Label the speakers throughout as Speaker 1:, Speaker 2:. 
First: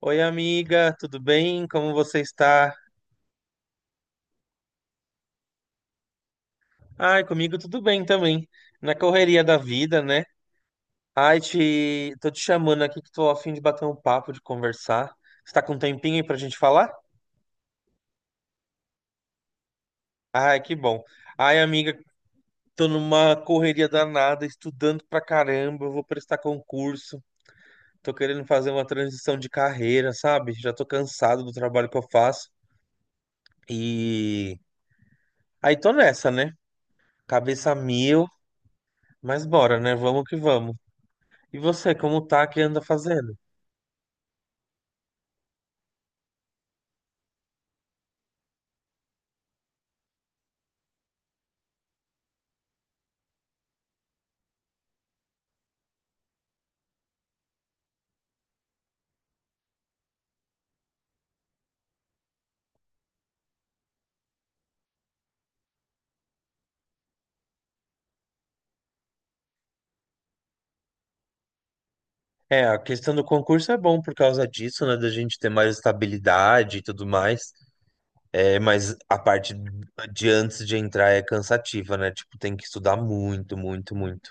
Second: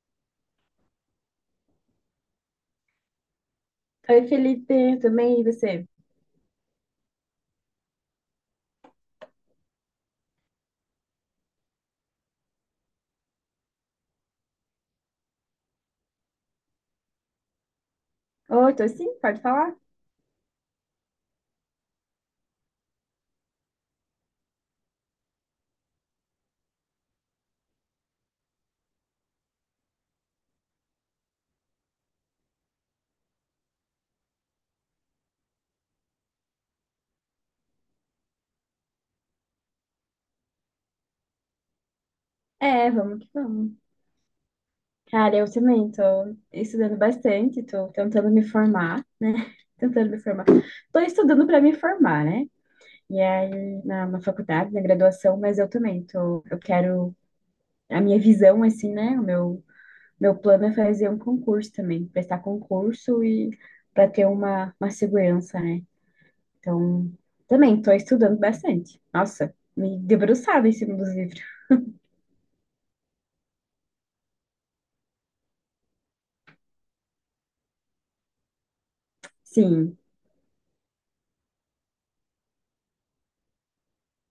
Speaker 1: Oi, amiga, tudo bem? Como você está?
Speaker 2: Oi, Felipe, tudo bem? E você?
Speaker 1: Ai, comigo tudo bem também. Na correria da vida, né? Tô te chamando aqui que tô a fim de bater um papo, de conversar. Você tá com um tempinho aí pra gente falar?
Speaker 2: Oi, tô sim, pode falar?
Speaker 1: Ai, que bom. Ai, amiga, tô numa correria danada, estudando pra caramba, eu vou prestar concurso. Tô querendo fazer uma transição de carreira, sabe? Já tô cansado do trabalho que eu faço. E aí tô nessa, né? Cabeça a mil, mas bora, né? Vamos que vamos. E você, como tá, que anda
Speaker 2: É, vamos que
Speaker 1: fazendo?
Speaker 2: vamos. Cara, eu também tô estudando bastante, tô tentando me formar, né? Tentando me formar. Tô estudando para me formar, né? E aí, na faculdade, na graduação, mas eu também tô, eu quero, a minha visão, assim, né? O meu plano é fazer um concurso também, prestar concurso e para ter uma segurança, né? Então, também estou estudando bastante. Nossa, me debruçada em cima dos livros.
Speaker 1: É, a questão do concurso é bom por causa disso, né? Da gente ter mais estabilidade e tudo mais. É, mas a parte
Speaker 2: Sim,
Speaker 1: de antes de entrar é cansativa, né? Tipo, tem que estudar muito, muito, muito.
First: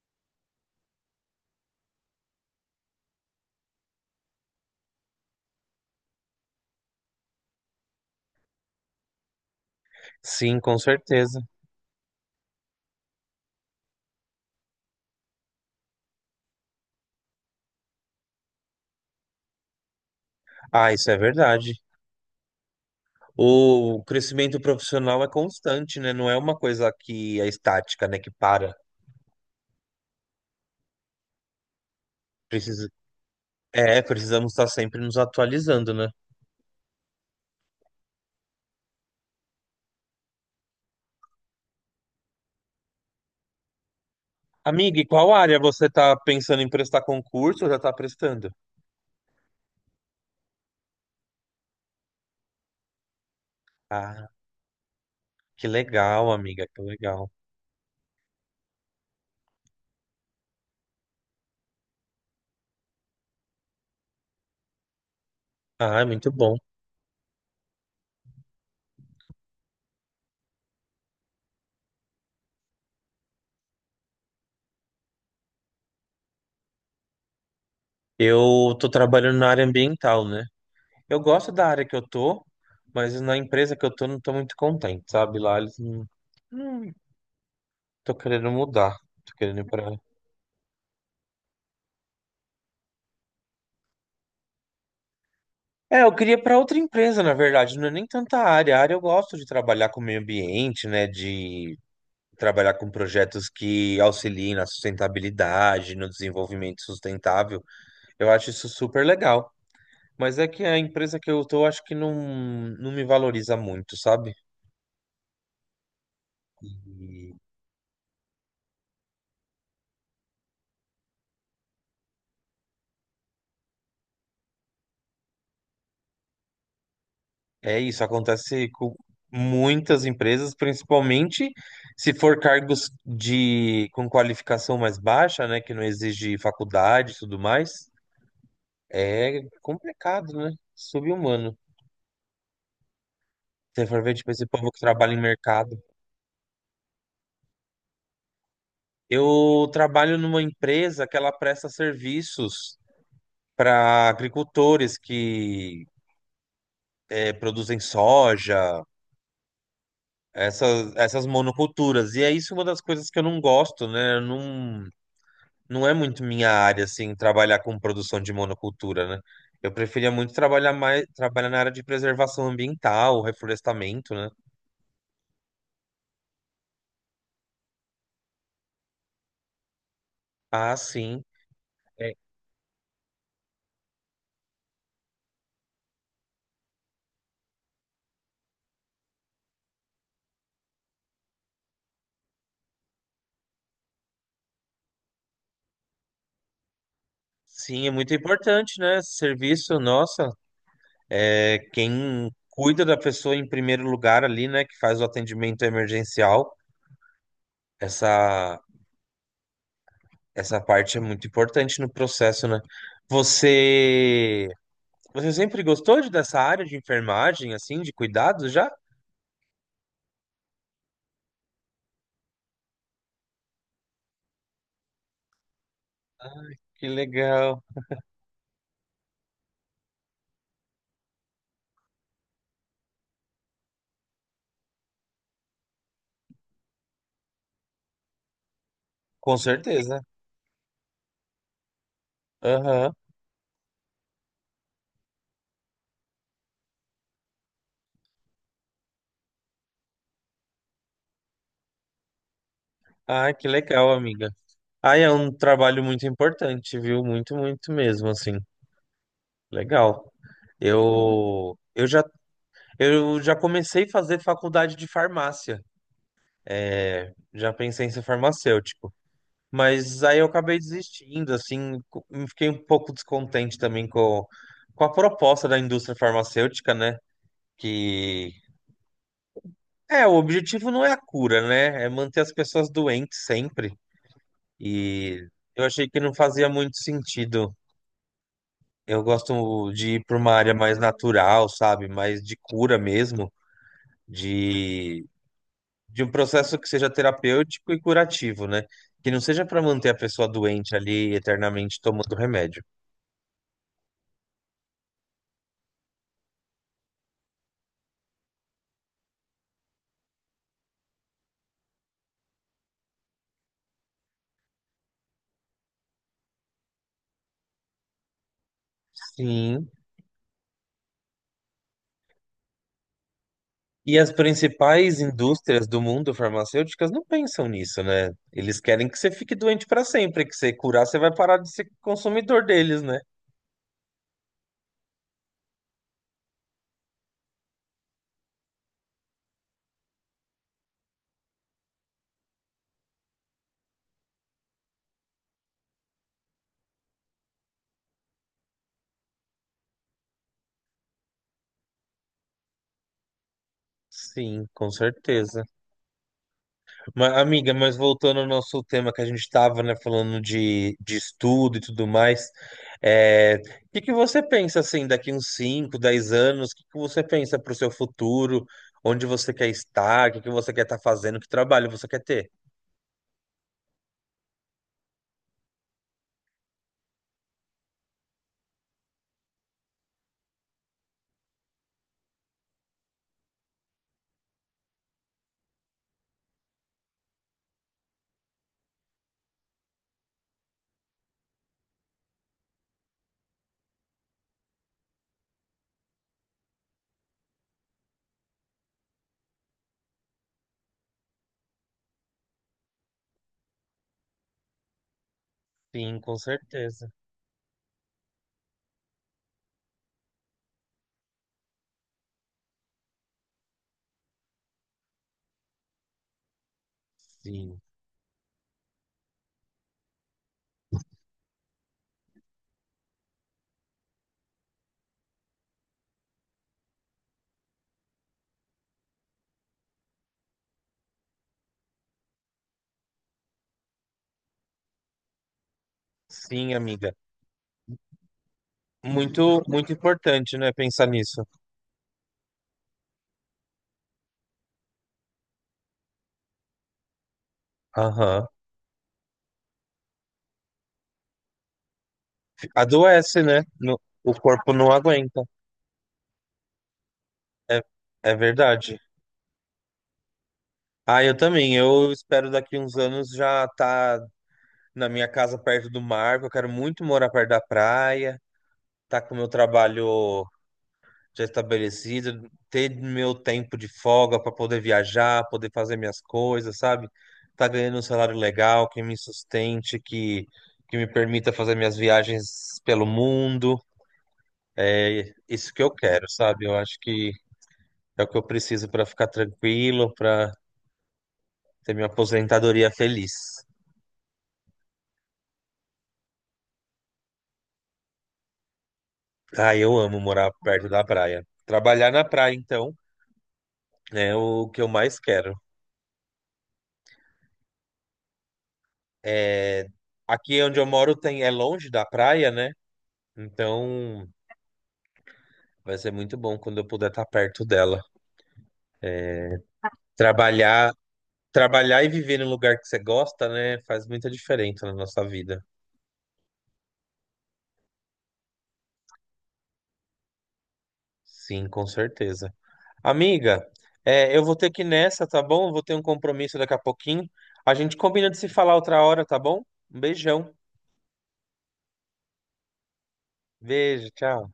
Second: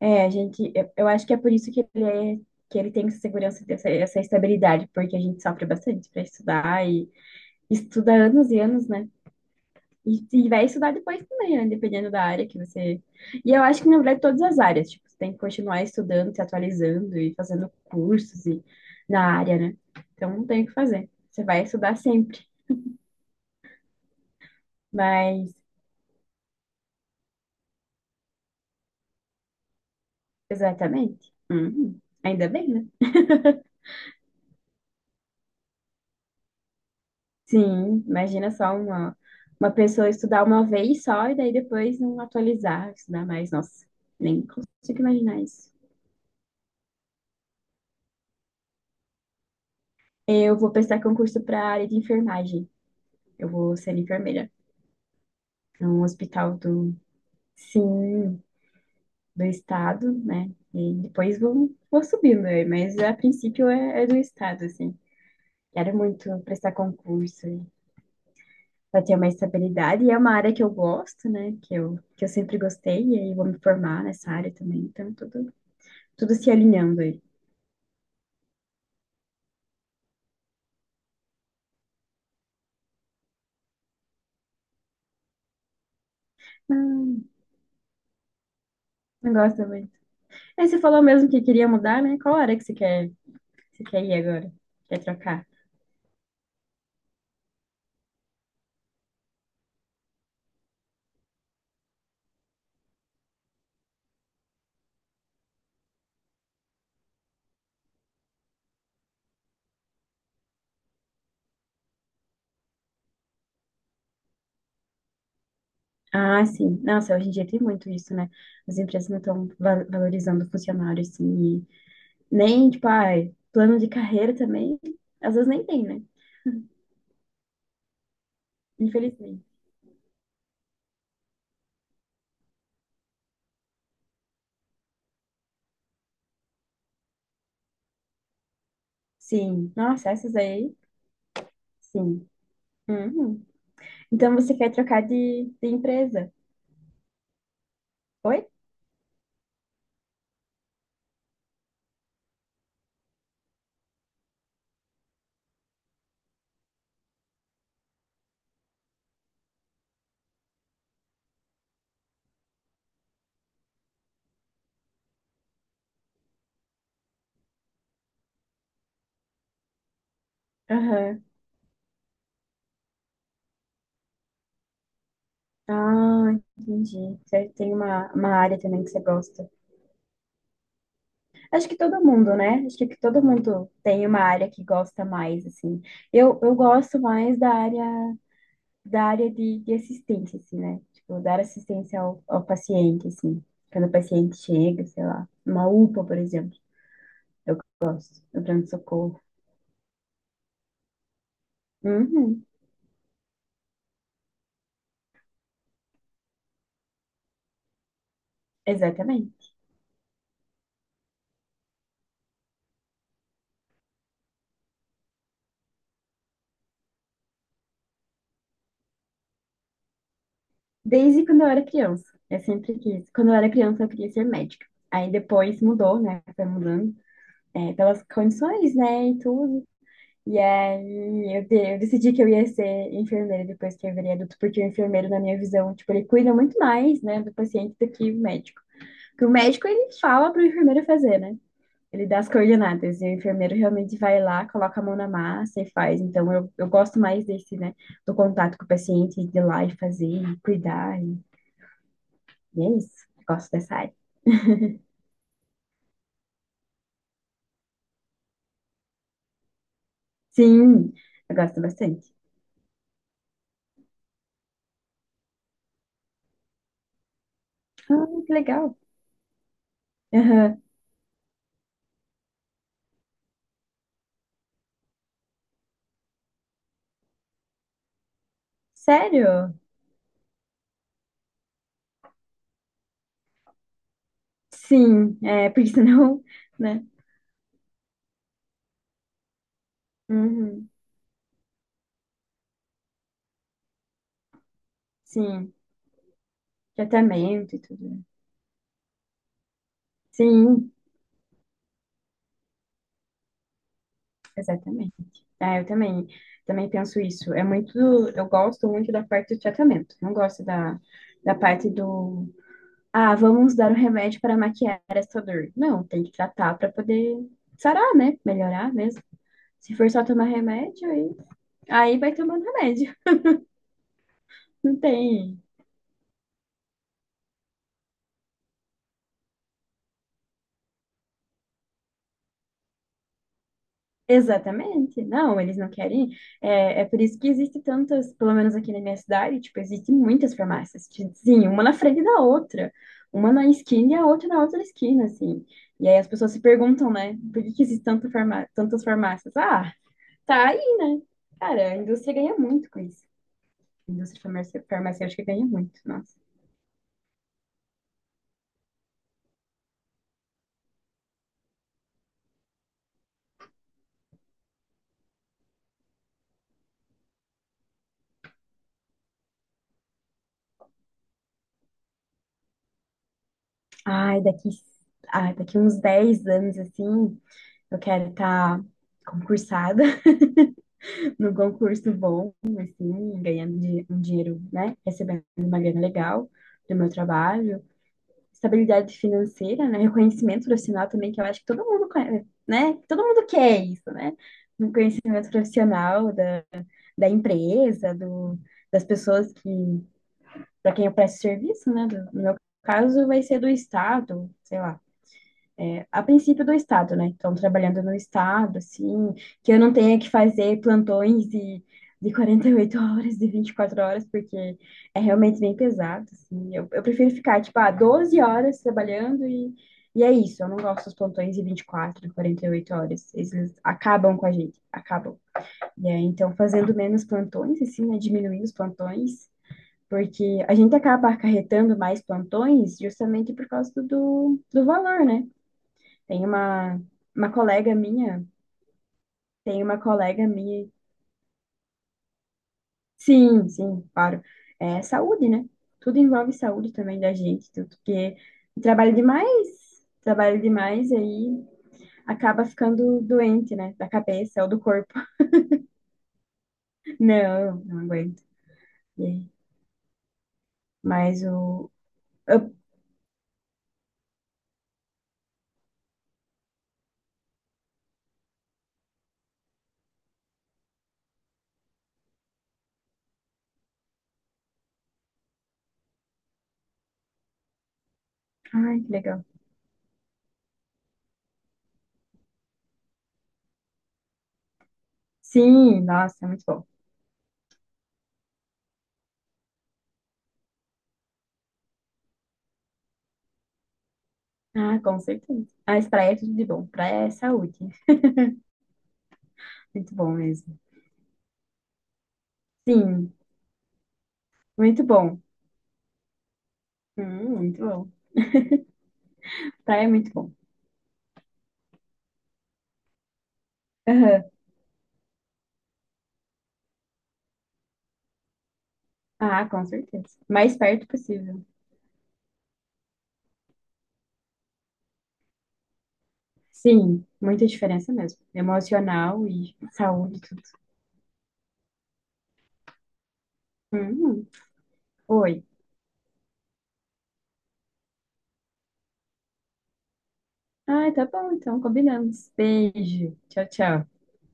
Speaker 2: é, a gente, eu acho que é por isso que ele é, que ele tem essa segurança, essa estabilidade, porque a gente sofre bastante para estudar e estuda anos e anos, né? E
Speaker 1: Sim,
Speaker 2: vai
Speaker 1: com
Speaker 2: estudar depois
Speaker 1: certeza.
Speaker 2: também, né? Dependendo da área que você. E eu acho que, na verdade, todas as áreas, tipo, você tem que continuar estudando, se atualizando e fazendo cursos e, na área, né? Então, não tem o que
Speaker 1: Ah,
Speaker 2: fazer.
Speaker 1: isso é
Speaker 2: Você vai
Speaker 1: verdade.
Speaker 2: estudar sempre.
Speaker 1: O crescimento profissional é
Speaker 2: Mas
Speaker 1: constante, né? Não é uma coisa que é estática, né? Que para.
Speaker 2: exatamente. Uhum. Ainda bem, né?
Speaker 1: Precisa... É, precisamos estar sempre nos atualizando, né?
Speaker 2: Sim, imagina só uma pessoa estudar uma vez só e daí depois não atualizar, estudar mais. Nossa, nem
Speaker 1: Amiga,
Speaker 2: consigo
Speaker 1: e qual
Speaker 2: imaginar
Speaker 1: área
Speaker 2: isso.
Speaker 1: você tá pensando em prestar concurso ou já tá prestando?
Speaker 2: Eu vou prestar concurso para a área de enfermagem. Eu vou ser
Speaker 1: Ah.
Speaker 2: enfermeira
Speaker 1: Que
Speaker 2: num
Speaker 1: legal,
Speaker 2: hospital
Speaker 1: amiga, que
Speaker 2: do,
Speaker 1: legal.
Speaker 2: sim, do estado, né? E depois vou, vou subindo, né? Mas a princípio é, é do estado, assim. Quero
Speaker 1: Ah, é muito
Speaker 2: muito
Speaker 1: bom.
Speaker 2: prestar concurso. Vai ter uma estabilidade e é uma área que eu gosto, né? Que eu sempre gostei e aí vou me formar nessa área também. Então, tudo, tudo se alinhando aí.
Speaker 1: Eu tô trabalhando na área ambiental, né? Eu gosto da área que eu tô, mas na empresa que eu tô não tô muito contente, sabe? Lá eles não, não
Speaker 2: Não,
Speaker 1: Tô querendo mudar,
Speaker 2: não
Speaker 1: tô querendo ir
Speaker 2: gosto muito.
Speaker 1: pra...
Speaker 2: Aí você falou mesmo que queria mudar, né? Qual área que você quer ir agora? Quer trocar?
Speaker 1: É, eu queria para outra empresa, na verdade, não é nem tanta área. A área eu gosto de trabalhar com o meio ambiente, né? De trabalhar com projetos que auxiliem na sustentabilidade, no desenvolvimento sustentável. Eu acho isso super legal. Mas é que a empresa que eu tô, acho que não me valoriza muito, sabe?
Speaker 2: Ah, sim. Nossa, hoje em
Speaker 1: E
Speaker 2: dia tem muito isso, né? As empresas não estão valorizando o funcionário, assim, e nem, tipo, ai, plano de carreira também, às vezes nem tem, né?
Speaker 1: é isso, acontece com
Speaker 2: Infelizmente.
Speaker 1: muitas empresas, principalmente se for cargos de com qualificação mais baixa, né, que não exige faculdade e tudo mais. É
Speaker 2: Sim. Nossa,
Speaker 1: complicado,
Speaker 2: essas
Speaker 1: né?
Speaker 2: aí,
Speaker 1: Sub-humano.
Speaker 2: sim. Uhum.
Speaker 1: Se for ver, tipo,
Speaker 2: Então
Speaker 1: esse
Speaker 2: você quer
Speaker 1: povo que
Speaker 2: trocar
Speaker 1: trabalha em
Speaker 2: de
Speaker 1: mercado.
Speaker 2: empresa? Foi?
Speaker 1: Eu trabalho numa empresa que ela presta serviços para agricultores que produzem soja, essas monoculturas. E é isso uma das coisas que eu não gosto, né? Eu Não, não é muito minha área, assim, trabalhar com produção de monocultura, né? Eu preferia muito trabalhar mais,
Speaker 2: Aham.
Speaker 1: trabalhar na área de preservação ambiental, reflorestamento, né?
Speaker 2: Ah, entendi. Você tem uma área também que você gosta.
Speaker 1: Ah, sim.
Speaker 2: Acho que todo
Speaker 1: É,
Speaker 2: mundo, né? Acho que todo mundo tem uma área que gosta mais, assim. Eu gosto mais da área de assistência, assim, né? Tipo, dar assistência ao paciente, assim. Quando o paciente chega, sei lá, uma UPA, por exemplo. Eu
Speaker 1: sim, é muito
Speaker 2: gosto. Do
Speaker 1: importante, né? Esse
Speaker 2: pronto-socorro.
Speaker 1: serviço, nossa, é quem
Speaker 2: Uhum,
Speaker 1: cuida da pessoa em primeiro lugar ali, né? Que faz o atendimento emergencial. Essa,
Speaker 2: exatamente.
Speaker 1: essa parte é muito importante no processo, né? Você Você sempre gostou de, dessa área de enfermagem, assim, de cuidados já?
Speaker 2: Desde quando eu era criança, eu sempre quis. Quando eu era criança, eu queria ser médica. Aí depois mudou, né? Foi
Speaker 1: Que
Speaker 2: mudando,
Speaker 1: legal.
Speaker 2: é, pelas condições, né? E tudo. E aí eu decidi que eu ia ser enfermeira depois que eu virei adulto, porque o enfermeiro, na minha visão, tipo, ele cuida muito mais, né, do paciente do que o médico. Porque o
Speaker 1: Com
Speaker 2: médico, ele
Speaker 1: certeza.
Speaker 2: fala pro enfermeiro fazer, né? Ele dá as
Speaker 1: Aham.
Speaker 2: coordenadas. E o enfermeiro realmente vai lá, coloca a mão na massa e faz. Então eu gosto mais desse, né? Do contato com o paciente, de ir lá e fazer, e cuidar. E é isso. Eu
Speaker 1: Ah, que
Speaker 2: gosto dessa
Speaker 1: legal,
Speaker 2: área.
Speaker 1: amiga. Ah, é um trabalho muito importante, viu? Muito, muito mesmo, assim. Legal.
Speaker 2: Sim, eu
Speaker 1: Eu,
Speaker 2: gosto
Speaker 1: eu já,
Speaker 2: bastante.
Speaker 1: eu já comecei a fazer faculdade de farmácia. É, já pensei em ser
Speaker 2: Ah, que legal.
Speaker 1: farmacêutico. Mas aí eu acabei
Speaker 2: Aham.
Speaker 1: desistindo, assim, fiquei um pouco descontente também com a proposta da indústria farmacêutica, né? que
Speaker 2: Sério?
Speaker 1: É, o objetivo não é a cura, né? É manter as pessoas doentes sempre.
Speaker 2: Sim,
Speaker 1: E
Speaker 2: é,
Speaker 1: eu
Speaker 2: porque
Speaker 1: achei que não
Speaker 2: senão,
Speaker 1: fazia muito
Speaker 2: né?
Speaker 1: sentido. Eu gosto de ir para uma área
Speaker 2: Uhum.
Speaker 1: mais natural, sabe? Mais de cura mesmo, de,
Speaker 2: Sim,
Speaker 1: de um processo que seja
Speaker 2: tratamento e
Speaker 1: terapêutico e
Speaker 2: tudo.
Speaker 1: curativo, né? Que não seja para manter a pessoa
Speaker 2: Sim,
Speaker 1: doente ali eternamente tomando remédio.
Speaker 2: exatamente. Ah, eu também, também penso isso. É muito, eu gosto muito da parte do tratamento. Não gosto da, da parte do, ah, vamos dar um remédio para maquiar essa dor. Não, tem que tratar para poder sarar, né? Melhorar mesmo.
Speaker 1: Sim.
Speaker 2: Se for só tomar remédio, aí aí vai tomando remédio.
Speaker 1: E as
Speaker 2: Não
Speaker 1: principais
Speaker 2: tem.
Speaker 1: indústrias do mundo farmacêuticas não pensam nisso, né? Eles querem que você fique doente para sempre, que você curar, você vai parar de ser consumidor deles, né?
Speaker 2: Exatamente. Não, eles não querem. É, é por isso que existe tantas, pelo menos aqui na minha cidade, tipo, existem muitas farmácias. Tipo, sim, uma na frente da outra. Uma na esquina e a outra na outra esquina, assim. E aí as pessoas se perguntam, né? Por que que existe tanta farmá tantas farmácias? Ah, tá aí, né? Cara, a indústria ganha muito com isso. A indústria
Speaker 1: Sim,
Speaker 2: farmácia-
Speaker 1: com
Speaker 2: farmacêutica
Speaker 1: certeza.
Speaker 2: ganha muito, nossa.
Speaker 1: Mas, amiga, mas voltando ao nosso tema que a gente estava, né, falando de estudo e tudo mais, é, o que que você pensa, assim, daqui uns 5, 10 anos, o que que você pensa para o seu futuro, onde você quer estar, o que que você quer estar fazendo, que trabalho você quer ter?
Speaker 2: Ai, daqui, ai, daqui uns 10 anos, assim, eu quero estar concursada. No concurso bom, assim, ganhando di- um dinheiro, né? Recebendo uma grana legal do meu trabalho, estabilidade financeira, né? Reconhecimento profissional também, que eu acho que todo mundo, conhe- né? Todo mundo quer isso, né? Um conhecimento profissional da, da empresa, do, das pessoas que, para quem eu presto serviço, né? Do- no meu caso, vai ser do Estado, sei lá é,
Speaker 1: Sim,
Speaker 2: a
Speaker 1: com
Speaker 2: princípio do
Speaker 1: certeza.
Speaker 2: estado, né? Então, trabalhando no estado, assim, que eu não tenha que fazer plantões de 48 horas, de 24 horas, porque é realmente bem pesado, assim. Eu prefiro ficar, tipo,
Speaker 1: Sim.
Speaker 2: ah, 12 horas trabalhando e é isso. Eu não gosto dos plantões de 24, 48 horas. Eles acabam com a gente, acabam. E aí, então, fazendo menos plantões, assim, né? Diminuindo os plantões. Porque a gente acaba acarretando mais plantões justamente por causa do valor, né? Tem
Speaker 1: Sim, amiga.
Speaker 2: uma colega minha,
Speaker 1: Muito,
Speaker 2: tem
Speaker 1: muito
Speaker 2: uma colega
Speaker 1: importante, né?
Speaker 2: minha.
Speaker 1: Pensar nisso.
Speaker 2: Sim, sim, claro. É saúde, né? Tudo envolve saúde também da gente, tudo porque
Speaker 1: Aham.
Speaker 2: trabalha demais, trabalha demais e aí acaba ficando
Speaker 1: Adoece, né?
Speaker 2: doente, né? Da
Speaker 1: O
Speaker 2: cabeça ou
Speaker 1: corpo
Speaker 2: do
Speaker 1: não
Speaker 2: corpo.
Speaker 1: aguenta.
Speaker 2: Não,
Speaker 1: É,
Speaker 2: não
Speaker 1: é
Speaker 2: aguento.
Speaker 1: verdade.
Speaker 2: E aí?
Speaker 1: Ah, eu
Speaker 2: Mas
Speaker 1: também.
Speaker 2: o.
Speaker 1: Eu espero
Speaker 2: Eu-
Speaker 1: daqui uns anos já tá na minha casa perto do mar. Porque eu quero muito morar perto da praia, tá com o meu trabalho já estabelecido, ter meu tempo de folga para poder viajar, poder fazer minhas coisas, sabe? Tá ganhando um salário legal,
Speaker 2: ai,
Speaker 1: que
Speaker 2: que
Speaker 1: me
Speaker 2: legal.
Speaker 1: sustente, que me permita fazer minhas viagens pelo mundo. É isso que eu
Speaker 2: Sim,
Speaker 1: quero,
Speaker 2: nossa, é muito
Speaker 1: sabe? Eu
Speaker 2: bom.
Speaker 1: acho que é o que eu preciso para ficar tranquilo, para ter minha aposentadoria feliz.
Speaker 2: Ah, com certeza. Mas praia é tudo de bom. Praia é saúde.
Speaker 1: Ah, eu
Speaker 2: Muito
Speaker 1: amo
Speaker 2: bom
Speaker 1: morar
Speaker 2: mesmo.
Speaker 1: perto da praia. Trabalhar na praia, então,
Speaker 2: Sim,
Speaker 1: é o que eu
Speaker 2: muito
Speaker 1: mais
Speaker 2: bom.
Speaker 1: quero.
Speaker 2: Muito bom.
Speaker 1: É...
Speaker 2: Praia é muito bom.
Speaker 1: Aqui onde eu moro tem... é longe da praia, né? Então
Speaker 2: Aham.
Speaker 1: vai ser muito bom quando eu puder estar perto dela.
Speaker 2: Ah, com certeza. Mais
Speaker 1: Trabalhar,
Speaker 2: perto possível.
Speaker 1: trabalhar e viver num lugar que você gosta, né? Faz muita diferença na nossa vida.
Speaker 2: Sim, muita diferença mesmo. Emocional e saúde, tudo.
Speaker 1: Sim, com certeza. Amiga, é, eu
Speaker 2: Hum,
Speaker 1: vou ter que ir nessa, tá
Speaker 2: oi.
Speaker 1: bom? Eu vou ter um compromisso daqui a pouquinho. A gente combina de se falar outra hora, tá bom? Um beijão.
Speaker 2: Ah, tá bom, então combinamos. Beijo. Tchau,
Speaker 1: Beijo,
Speaker 2: tchau.
Speaker 1: tchau.